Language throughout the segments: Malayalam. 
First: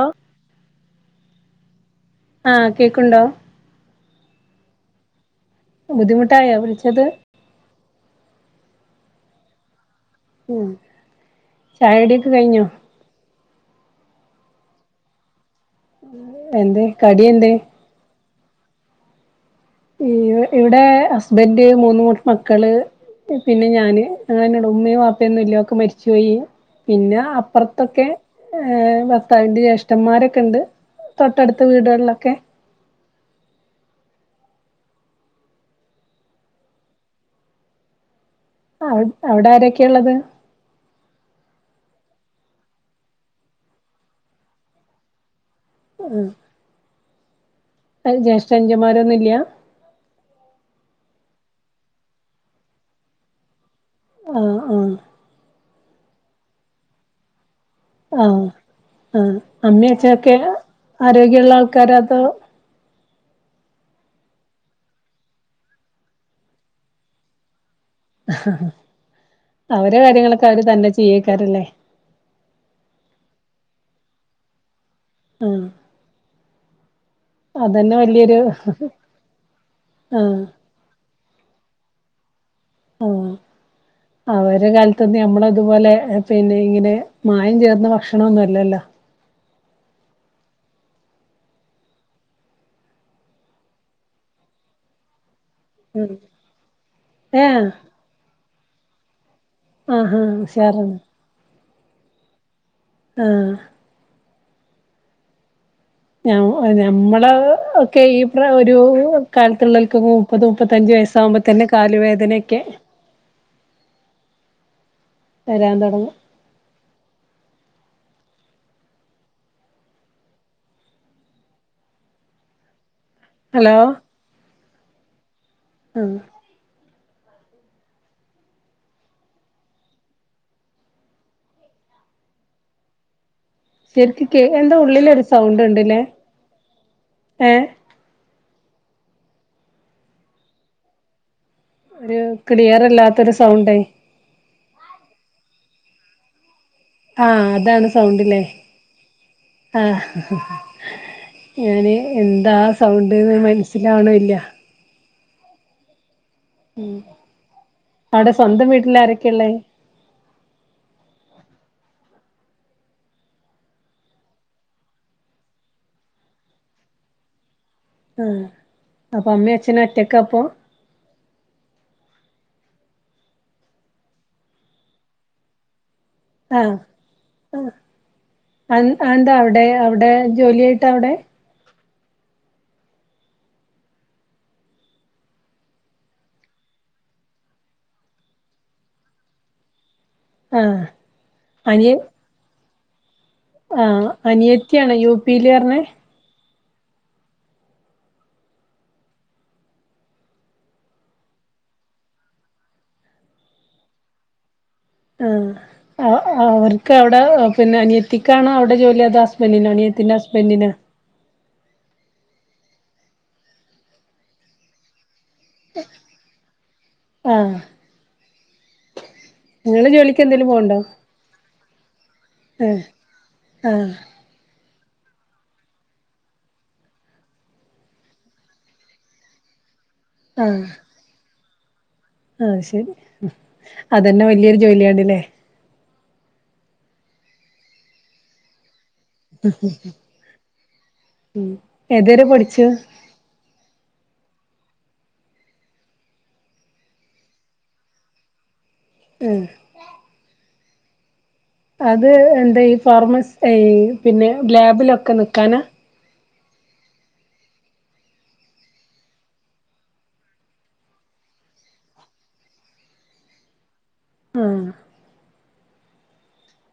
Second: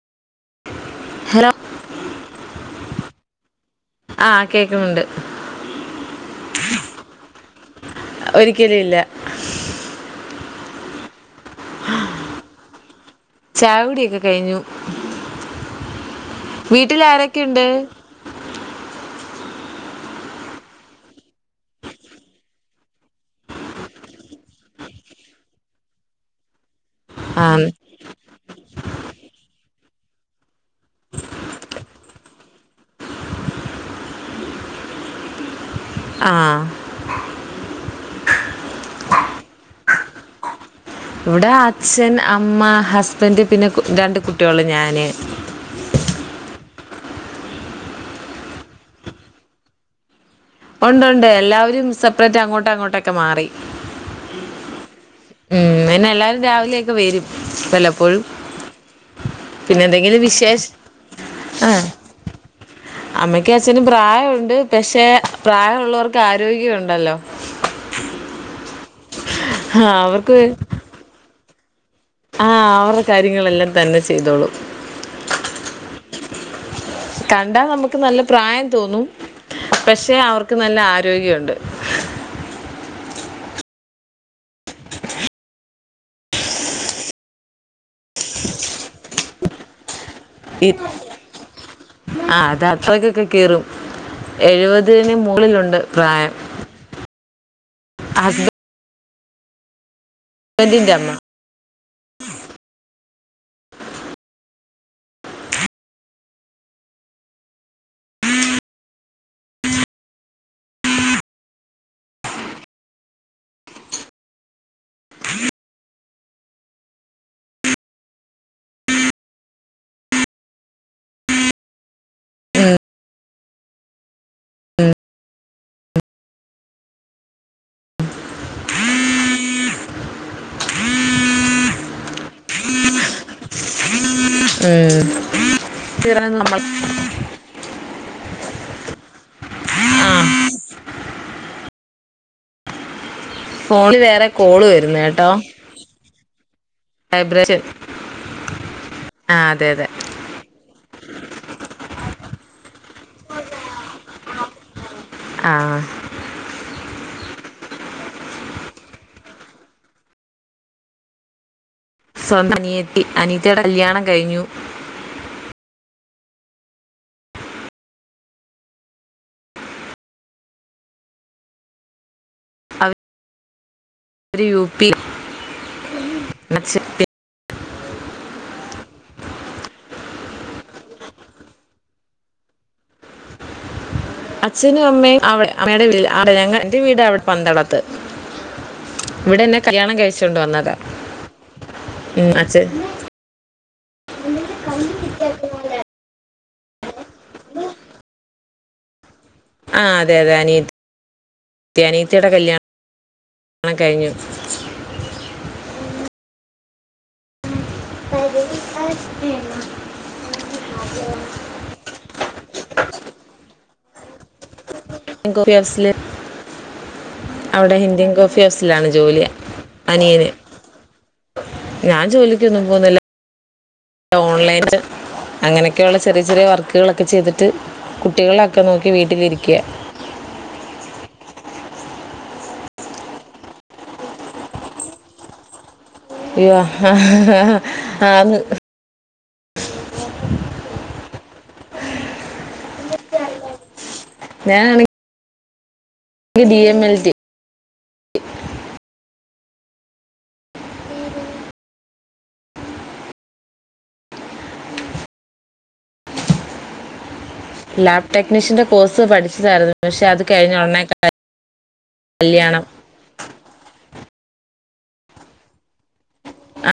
ഓ ഹലോ ആ കേക്കുണ്ടോ ആഹ് കേൾക്കുന്നുണ്ട് ബുദ്ധിമുട്ടായോ വിളിച്ചത് ഒരിക്കലുംഇല്ല മ്മ്മ് ചായ കുടിയൊക്കെ കഴിഞ്ഞോ ചായ കുടിയൊക്കെ കഴിഞ്ഞു ന്തേ വീട്ടിൽ കടിയെന്തെ ആരൊക്കെയുണ്ട് യ്യോ ഇവിടെ ഹസ്ബൻഡ് മൂന്നു കൂട് മക്കള് പിന്നെ ഞാന് അങ്ങനാണ് ഉമ്മയും ബാപ്പയും ഒന്നുല്ല ഒരൊക്കെ മരിച്ചു പോയി പിന്നെ ആ അപ്പുറത്തൊക്കെ ഭർത്താവിന്റെ ജേഷ് ട്ടൻ മാരൊക്കെ ഇണ്ട് തൊട്ടടുത്ത വീടുകളിലൊക്കെ അഹ് ആഹ് അവിടാരെക്കെയാ ഉള്ളത് ഇവിടെ അച്ഛൻ അമ്മ ഹസ്ബൻഡ് പിന്നെ രണ്ട് കുട്ട്യോള് ഞാന്. മം ജേഷ്ട്ടനുജന്മാരൊന്നു ഇല്ല്യ ഒണ്ട് ഒണ്ട് എല്ലാവരും സെപ്രേറ്റാ അങ്ങോട്ട്‌ അങ്ങോട്ടേക്കേ മാറി ആഹ് ആഹ് മ്മ്മ് പിന്നെ എല്ലാരും രാവിലെ ഒക്കെ വരും വല്ലപ്പോഴും ആഹ് ആഹ് പിന്നെ അമ്മേ എന്തെങ്കിലും അച്ഛനൊക്കെ വിശേഷ ആരോഗ്യഒള്ള ആൾക്കാരതോ അമ്മക്കും അച്ഛനും പ്രായം ഉണ്ട് പക്ഷെ പ്രായം ഉള്ളവർക്ക് ആരോഗ്യം ഉണ്ടല്ലോ [unintelligible] ഹ ഹ അവരെ കാര്യങ്ങൾ അവർക്ക് അവര് തന്നെ ചെയ്യയിക്കാരം ലെ ആ അവരെ കാര്യങ്ങൾ എല്ലാം തന്നെ ചെയ്തോളും ഉം കണ്ട നമുക്ക് നല്ല പ്രായം തോന്നും പക്ഷെ ആഹ് അവർക്ക് നല്ല ആരോഗ്യം ഉണ്ട് ആ അവരെ കാലത്തൂന്നും ഞമ്മളെ ഇതു പോലെ മായം ചാർന്ന ഭക്ഷണം അല്ലല്ലോ ആ അത് അത്രക്കൊക്കെ കീറും എഴുപതിന് മുകളിലു ണ്ട് പ്രായം ഏ ആഹഹ ഉഷാറ ഹസ്ബൻഡിന്റെ അമ്മ ആഹ ഞമ്മള ഒക്കെ ഈ ഒരു കാലത്തുള്ളോൽക്ക് മുപ്പത് മുപ്പത്തഞ്ചു വയസ ആവുമ്പോ തന്നെ കാലുവേദനൊക്കെ വരാൻ തോടങ്ങും ഹലോ ആഹ ശരിക്ക കേ എന്താ ഉള്ളിലൊരു സൗണ്ട് ണ്ട് തീറ നമ്മളെ ഒരു കിളിയറല്ലാത്തോരു ഫോണ് വേറെ കോള് വരുന്നേ ട്ടോ ആഹ് അതാണ് സൗണ്ട് ല്ലേ ആ അതെ അതെ ആഹ് ഞാന് എന്താ സൗണ്ട്ന്ന് മനസിലാവുണില്ല ആഹ് ഉം അവിടെ സ്വന്തം വീട്ടില ആരൊക്കെയ ഉള്ളേ? സ്വന്തം [unintelligible] അനിയത്തി അനീത്തിയുടെ കല്യാണം കഴിഞ്ഞു ആഹ് അപ്പൊ അമ്മിം അച്ഛനും ഒറ്റക്കാപ്പോ? അവര് യു പി [unintelligible] ആ അഎന്താ അവിടെ? അവടെ ജോലിയായിട്ട അവടെ? അച്ഛനും അമ്മയും അടെ അമ്മയുടെ വീട്ടിൽ [unintelligible] എന്റെ വീട് അവിടെ പന്തളത്ത്, ഇവിടെ എന്നെ കല്യാണം കഴിച് ച്ചോണ്ട് വന്നതാ. ആഹ് അനിയ ഉം അച്ഛൻ ആഹ് എന്നിട്ട് കമ്പി അനിയത്തിയാണ് യു പിയില് കിട്ടിയാക്കുന്നുണ്ട് പറഞ്ഞേ? ആ അതെ അതെ അനിയ [inaudible] അനിയത്തിയുടെ കല്യാണം കഴിഞ്ഞു. ആ അ അവർക്ക് അവിടെ പിന്നെ അനിയത്തിക്കാണോ അവിടെ ജോലി അതോ ഹസ്ബൻഡിനോ? അനിയത്തിന്റെ ഹസ്ബൻഡിനോ ൻ കോഫി ഹൗസില് ആഹ് അവിടെ ഇന്ത്യൻ കോഫി ഹൗസിലാണ് ജോലി നിങ്ങള് ജോലിക്ക് അനിയന്. എന്തേലും പോവ്ണ്ടോ ഞാൻ ജോലിക്കൊന്നും ആഹ് പോകുന്നില്ല. ആഹ് ഓൺലൈ അങ്ങനെയൊക്കെയുള്ള ചെറിയ ചെറിയ വർക്കുകൾ ഒക്കെ ചെയ്തിട്ട് കുട്ടികളെയൊക്കെ നോക്കി വീട്ടിൽ ഇരിക്ക്ക- ആഹ് ആ ശരി അത് തന്നെ വലിയൊരു ജോലി ആണില്ലേ ആഹ് ഹാം ആന്ന് മ് ഹ് ഏതുവരെ പഠിച്ചു ഞാനാണെങ്കി- ഡിഎംഎൽടി- മ് അത് എന്താ ഈ ഫാർമസ് ഐ പിന്നെ ലാബിൽ ഒക്കെ നിൽക്കാനാ ലാബ് ടെക്നീഷ്യന്റെ കോഴ്സ് പഠിച്ചതായിരുന്നു പക്ഷേ അത് കഴിഞ്ഞ ഉടനെ എന്റെ കല്യാണം ആ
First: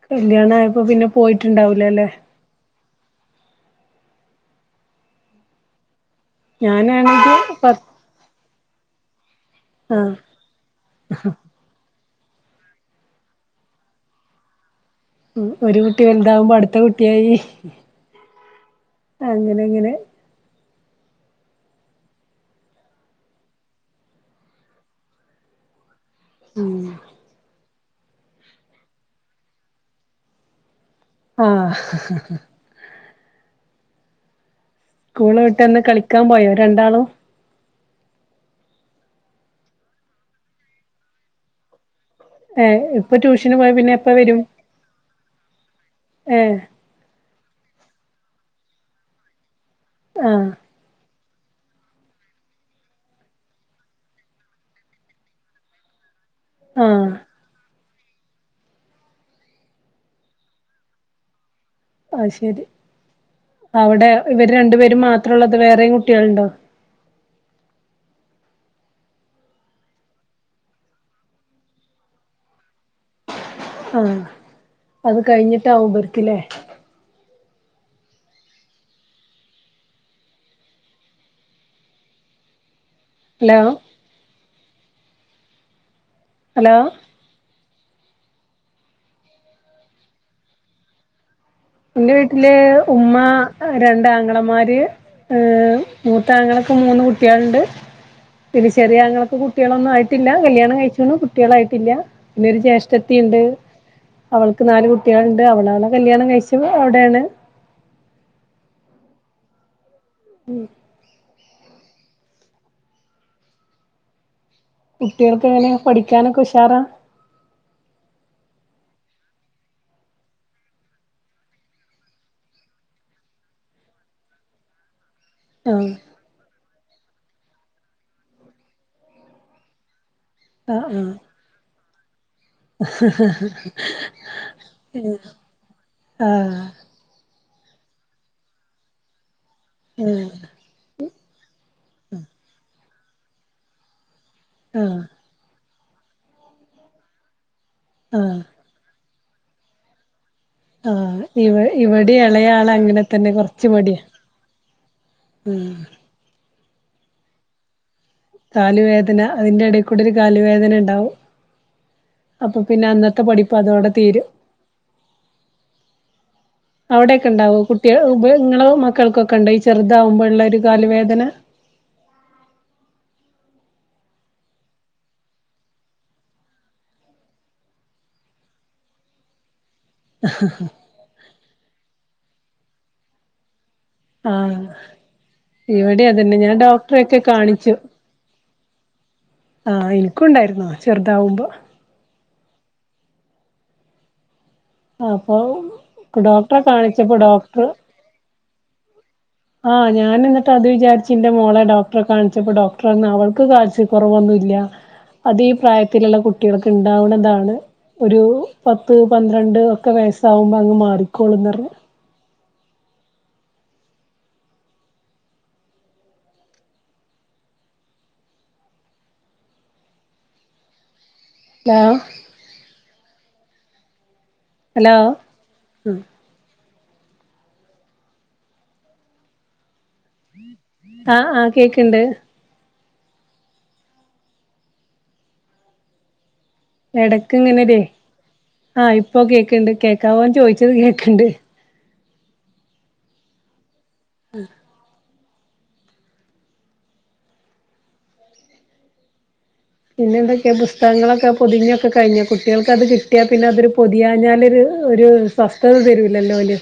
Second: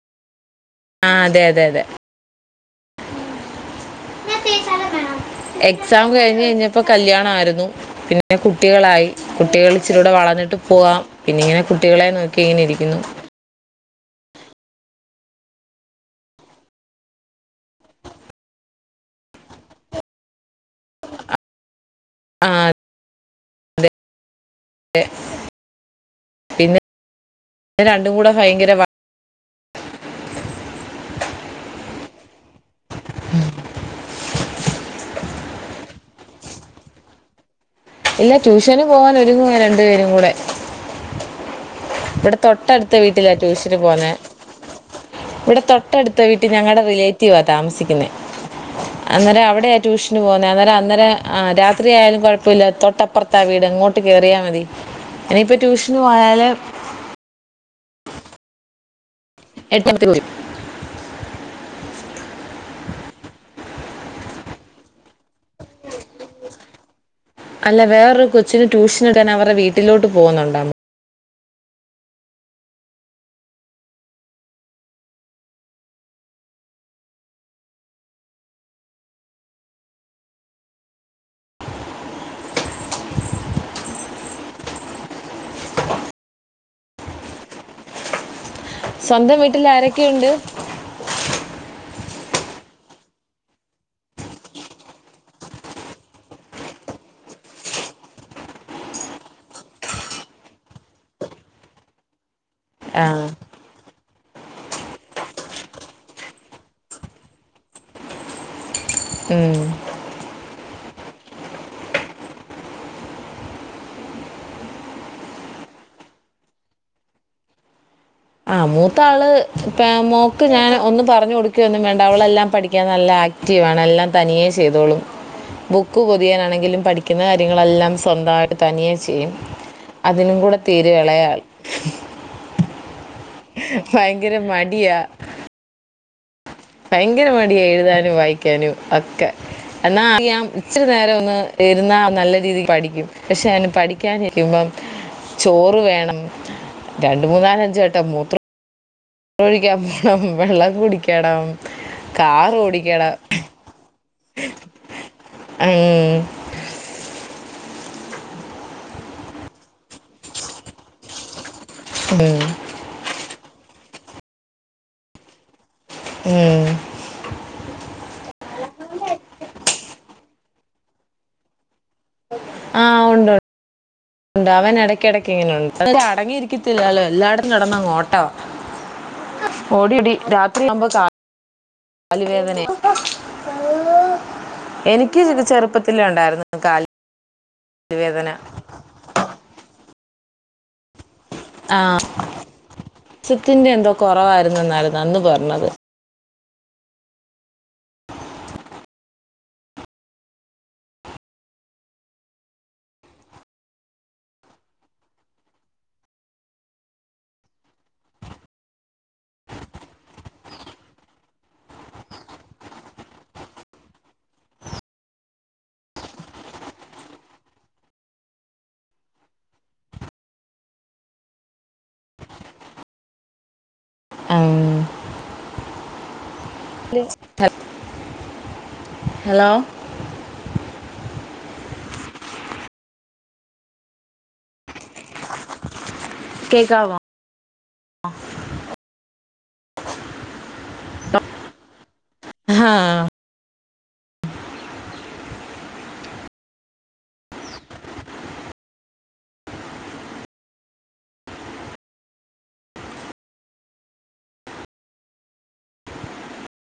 കല്യാണആയപ്പോ പിന്നെ ആ അതെ അതെ അതെ പോയിട്ടുണ്ടാവില്ല അല്ലേ [unintelligible] എക്സാം കഴിഞ്ഞപ്പോൾ പിന്നെ കല്യാണം ഞാനാണെങ്കി ആയിരുന്നു പ കുട്ടികളായി കുട്ടികൾ ഇചിരിയുടെ ആഹ് വളർന്നിട്ട് പോവാം പിന്നെങ്ങനെ കുട്ടികളെ നോക്കി ഇങ്ങനെയിരിക്കുന്നു ഒരു കുട്ടി ഉണ്ടാവുമ്പോൾ അടുത്ത കുട്ടി ഉണ്ടായി അങ്ങനെ അങ്ങനെ ആ അതെ അതെ പിന്നെ പിന്നെ രണ്ടും കൂടെ ഭയങ്കര വാ- ആഹ് സ്കൂൾ വിട്ടു വന്ന കളിക്കാൻ പോയോ രണ്ടാളും എല്ലാ ട്യൂഷന് പോകാൻ ഒരുങ്ങു വാ രണ്ടുപേരും കൂടെ ഇവിടെ ഏഹ് തൊട്ടടുത്ത ഇപ്പൊ വീട്ടിലാ പോയ ട്യൂഷന് പിന്നെ പോകുന്ന എപ്പ വരും ഇവിടെ തൊട്ടടുത്ത വീട്ടിൽ ഏഹ് ഞങ്ങടെ റിലേറ്റീവ് താമസിക്കുന്ന അന്നേരം അവിടെ- ട്യൂഷന് പോന്നേ ആഹ് അന്നേരം അന്നേരം ആ രാത്രിയായാലും കൊഴപ്പമില്ല തൊട്ടപ്പുറത്ത് വീട് ഇങ്ങോട്ട് കയറിയാൽ മതി ആ ഇനിയിപ്പം ട്യൂഷന് പോയാല്- ആ [unintelligible] ആ ശരി അവിടെ ഇവരെ രണ്ടുപേരും മാത്രമേ ഉള്ളോ അതോ വേറെ കുട്ടികളും ഉണ്ടോ അല്ല വേറൊരു കൊച്ചിന് ട്യൂഷൻ എടുക്കാൻ അവരുടെ വീട്ടിലോട്ടു പോന്നുണ്ട്- ആഹ് അത് കഴിഞ്ഞിട്ട് അവൂഃ ഇവർക്കില്ലേ ഹലോ ഹലോ സൺഡേ വീട്ടിൽ ആരൊക്കെയുണ്ട് എൻറെ വീട്ടിലെ ഉമ്മ രണ്ട് ആങ്ങളമാര് മൂത്ത ആങ്ങളയ്ക്ക് മൂന്ന് കുട്ടികളുണ്ട് പിന്നെ ചെറിയ ആങ്ങളയ്ക്ക് കുട്ടികളൊന്നും ആയിട്ടില്ല കല്യാണം കഴിഞ്ഞു കുട്ടികൾ ആയിട്ടില്ല പിന്നെ ഒരു ആ ജ്യേഷ്ഠത്തിയുണ്ട് അവൾക്ക് നാലു കുട്ടിയോൾണ്ട് അവൾ കല്യാണം ഇങ്ങൾ എവിടെ ഉം ഉം കുട്ടിയൽക്കെങ്ങനെ പഠിയ്ക്കാൻ ഒക്കെ ഉഷാറാ ആ മൂത്ത ആൾ ആ മോക്ക് ഞാൻ ഒന്നും പറഞ്ഞു കൊടുക്കേണ്ട ഒന്നും വേണ്ട. പഠിക്കാൻ നല്ല ആക്ടീവ് ആണ്. അവൾ എല്ലാം തനിയെ ചെയ്തോളം ആഹ് ബുക്ക് പൊതിയണമെങ്കിലും പഠിക്കുന്ന കാര്യങ്ങൾ എല്ലാം സ്വന്തമായിട്ട് തനിയെ ചെയ്യും അതിനും കൂടെ തീരെ ആൾ ഹ ഹ ഭയങ്കര മടിയാ ആഹ് ഭയങ്കര മടി ടിയ എഴുതാനും വായിക്കാനും ഒക്കെ എന്നാൽ ഇച്ചിരി നേരമൊന്ന് ഇരുന്നാൽ നല്ല രീതിക്ക് പഠിക്കും ക്ഷേ അവൻ പഠിക്കാൻ ഇരിക്കുമ്പോ ആഹ് ചോ വേണം രണ്ട് മൂന്നാൽ ച് മൂത്ര ആഹ് ഒഴിക്കാൻ പോണം ആ കുടിക്കണം ഇവിടം ഇളയ കാർ ആൾ ഓടിക്കണം അങ്ങനെയാ കൊറച്ചു മടിയാ ഉം, കാലു വേദന അതിൻ്റെ ഇടയിൽ ക്കൂടി കാലു വേദന ഉണ്ടാകും ഉം, അപ്പൊ പിന്നെ അന്നത്തെ പഠി അതോടെ തീരും ഉം. അവടെ ഒക്കെ ഉണ്ടാവോ കുട്ടി ഇങ്ങളെ മക്കൾക്കൊക്കെ ഉണ്ടോ ഈ ചെറുതാവുമ്പോ ഉള്ള കലുവേദന ആ ഉണ്ട് ഉണ്ടാവാൻ ഇടക്ക് ഇടക്ക് ഇങ്ങനെ ഉണ്ട്. ഇവിടേയും അടങ്ങി ഇരിക്കത്തില്ലല്ലോ. എല്ലായിടത്തും കിടന്നങ്ങ് ഓട്ട ഓടി ഓടി രാത്രിയാവുമ്പോ കാൽ കൽവേദന ആ ചെറുപ്പത്തിലേ ഇവിടേം അത് തന്നെ ഉണ്ടായിരുന്നു ഞാൻ കാല് ഡോക്ടരെ ഒക്കെ കാണിച്ചു വേദന ഇന്കുണ്ടായിരുന്നു ചെറുതാവുമ്പോ ചിന്റെ എന്തോ കുറവാ ആ അപ്പൊ ഡോക്ട ട്റെ കാണിച്ചപ്പം ഡോക്ടറ് ആ ഞാൻ എന്നിട്ട് അതു വിചാരിച്ച് ഇന്റെ മോളെ ഡോക്ടറെ കാണിച്ചപ്പം ഡോക്ടറ് പറഞ്ഞു അവൾക്ക് കാൽസ്യക്കൊറവൊന്നു ഇല്ല അത് ഈ പ്രായത്തില്ള്ള കുട്ടികൾക്ക് ഉണ്ടാവുന്നതാണ് ഒരു പത്ത് പന്ത്രണ്ട് രണ്ട് ഒക്കെ വയസാകുമ്പോ അങ്ങ് മാറിക്കോളും എന്ന് പറഞ് ലാ ഉം. ഹലോ ഉം ഹലോ ആഹ് ആ കേക്ക്ണ്ട് കേക്കാവോ എടക്ക് ഇങ്ങനെ ഒരേ ആ ഇപ്പൊ കേക്ക്ണ്ട് കേക്കാവോ ചോയി ച്ചത് കേക്ക്ണ്ട് ആഹ് ആ പിന്നെന്തൊക്കെയാ ബുസ്തകങ്ങളൊക്കെ പൊതിഞ്ഞൊക്കെ കഴിഞ്ഞോ കുട്ടികൾക്ക് അത് കിട്ടിയാ പിന്നെ അതൊരു പൊതിയാഞ്ഞാലൊരു ഒരു സ്വസ്ഥത തരൂലല്ലോ ഓല്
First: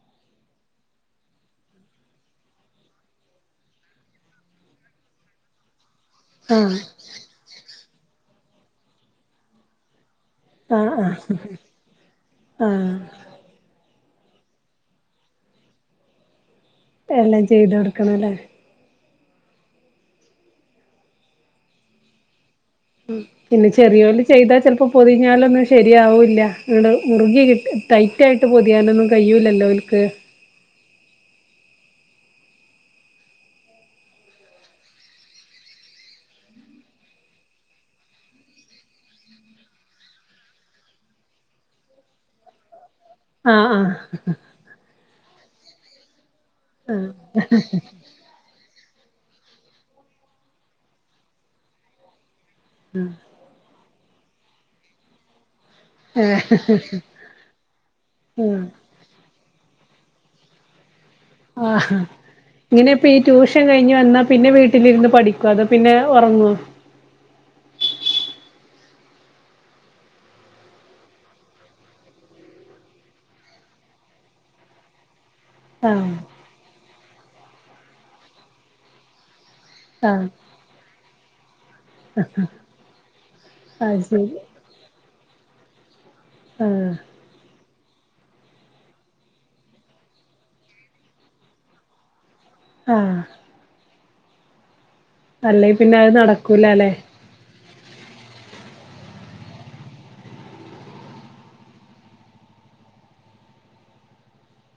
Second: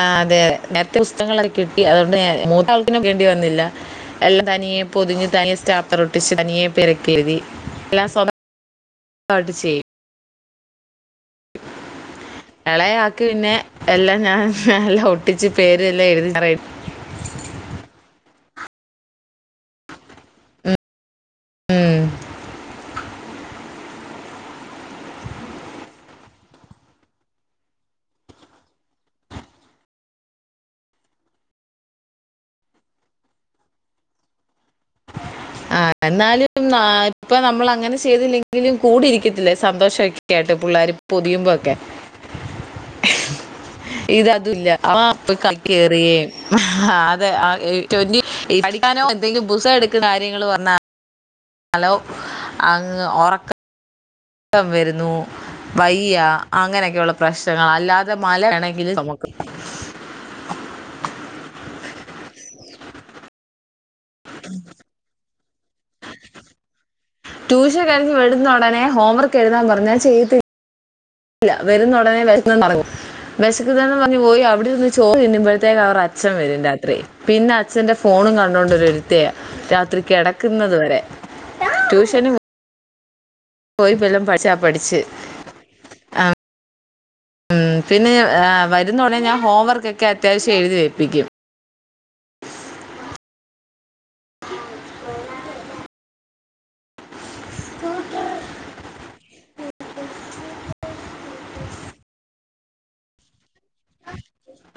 ആഹ് അതെ നേരത്തെ പുസ്തകങ്ങളൊക്കെ കിട്ടി അതുകൊണ്ട് മൂത്തള്ക്ക്‌ പിന്നെ വേണ്ടി വന്നില്ല എല്ലാം തനിയെ പൊതിഞ്ഞ് തനിയെ സ്റ്റാപ് റോട്ടിച്ച് തനിയെ ആഹ് പേരൊക്കെ എഴുതി എല്ലാം സ്വന്തം ആയിട്ട് ചെയ്യും ആഹ് ആ എളയാക്ക് പിന്നെ എല്ലാം ഞാൻ എല്ലാം ഒട്ടിച്ച് പേരെല്ലാം എഴുതി റെ എല്ലാം ചെയ്ത് കൊടുക്കണംലെ ഉം പിന്നെ ചെറിയഓല് ചെയ്താ ചെലപ്പം പൊതിഞ്ഞാൽ ഒന്നും ശെരിയാവൂല്ല ട് മുറുകി കിട്ടി ടൈറ്റായിട്ട് പൊതിയാനൊന്നും കൈയ്യുലല്ലോ ഓൽക്ക് ആ എന്നാലും ആ ഇപ്പ നമ്മള് അങ്ങനെ ചെയ്തില്ലങ്കിലും കൂടിരിക്കതില്ലേ സന്തോഷൊക്കെ ആയിട്ട് പുള്ളാര് പൊതിയുമ്പഴൊക്കെ ആഹ് ആഹ് ഇതതുല്ല അവൻ പോയി കളി കേറിയേ ആഹ് അതെ ആ എഴ് റ്റോന്റി ഈ പഠി ക്കാനോ എന്തേലും പുസ്തകം എടുക്കടാ നിങ്ങള് വന്നാ ഹലോ അങ്ങ് ഒറക്കം ക്കം വരുന്നു വയ്യ അങ്ങനെ ഒക്കെ ഉള്ള പ്രശ്നങ്ങളാ അല്ലാതെ ആഹ് മലണെങ്കില് ആഹ് ആ ഇങ്ങനെ ഇപ്പ റ്റുഷൻ കഴി ഞ് വന്നാ പിന്നെ വീട്ടിലിരുന്ന് പഠി ക്കാതെ പിന്നെ ഒറങ്ങും റ്റുഷൻ കഴിഞ്ഞ് വരുന്ന ഒടനെ ഹോം വർക്ക്‌ എഴുതാൻ പറഞ്ഞാ ചെയ്യത്തി ല്ല വരുന്ന ഒടനെ വേശന്നും തൊടങ്ങും വേശക്കുന്നെന്ന് പറഞ്ഞ് പോയി അവിടെ ചോറ് തിന്നു മ്പഴത്തെന് അവടെ ആഹ് അച്ഛൻ വരും രാ ത്രി പിന്നെ അച്ഛന്റെ ഫോണും കണ്ടോണ്ട് ഒര് ഇരിത്തയാ രാത്രി ആഹ് കെടക്കുന്നത് വരെ ട്യൂഷന് പോയി അത് വല്ലോം ശരി പഠിച്ച പഠിച്ച് ആഹ് ഉം പിന്നെ ഞാൻ ആ വരുന്ന ഉടനെ ഞാൻ ഹോം വർക്കൊക്കെ അത്യാവശ്യം എഴുതി വെപ്പിക്കും ആഹ് അല്ലെ പിന്നെ അത് നടക്കൂലാലെ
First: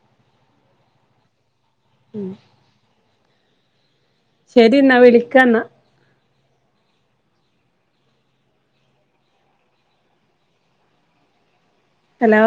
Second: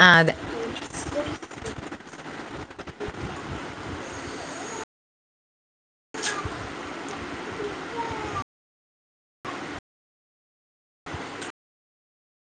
ആഹ് അതെ ശരി എന്ന വിളിക്കാം എന്ന ഹലോ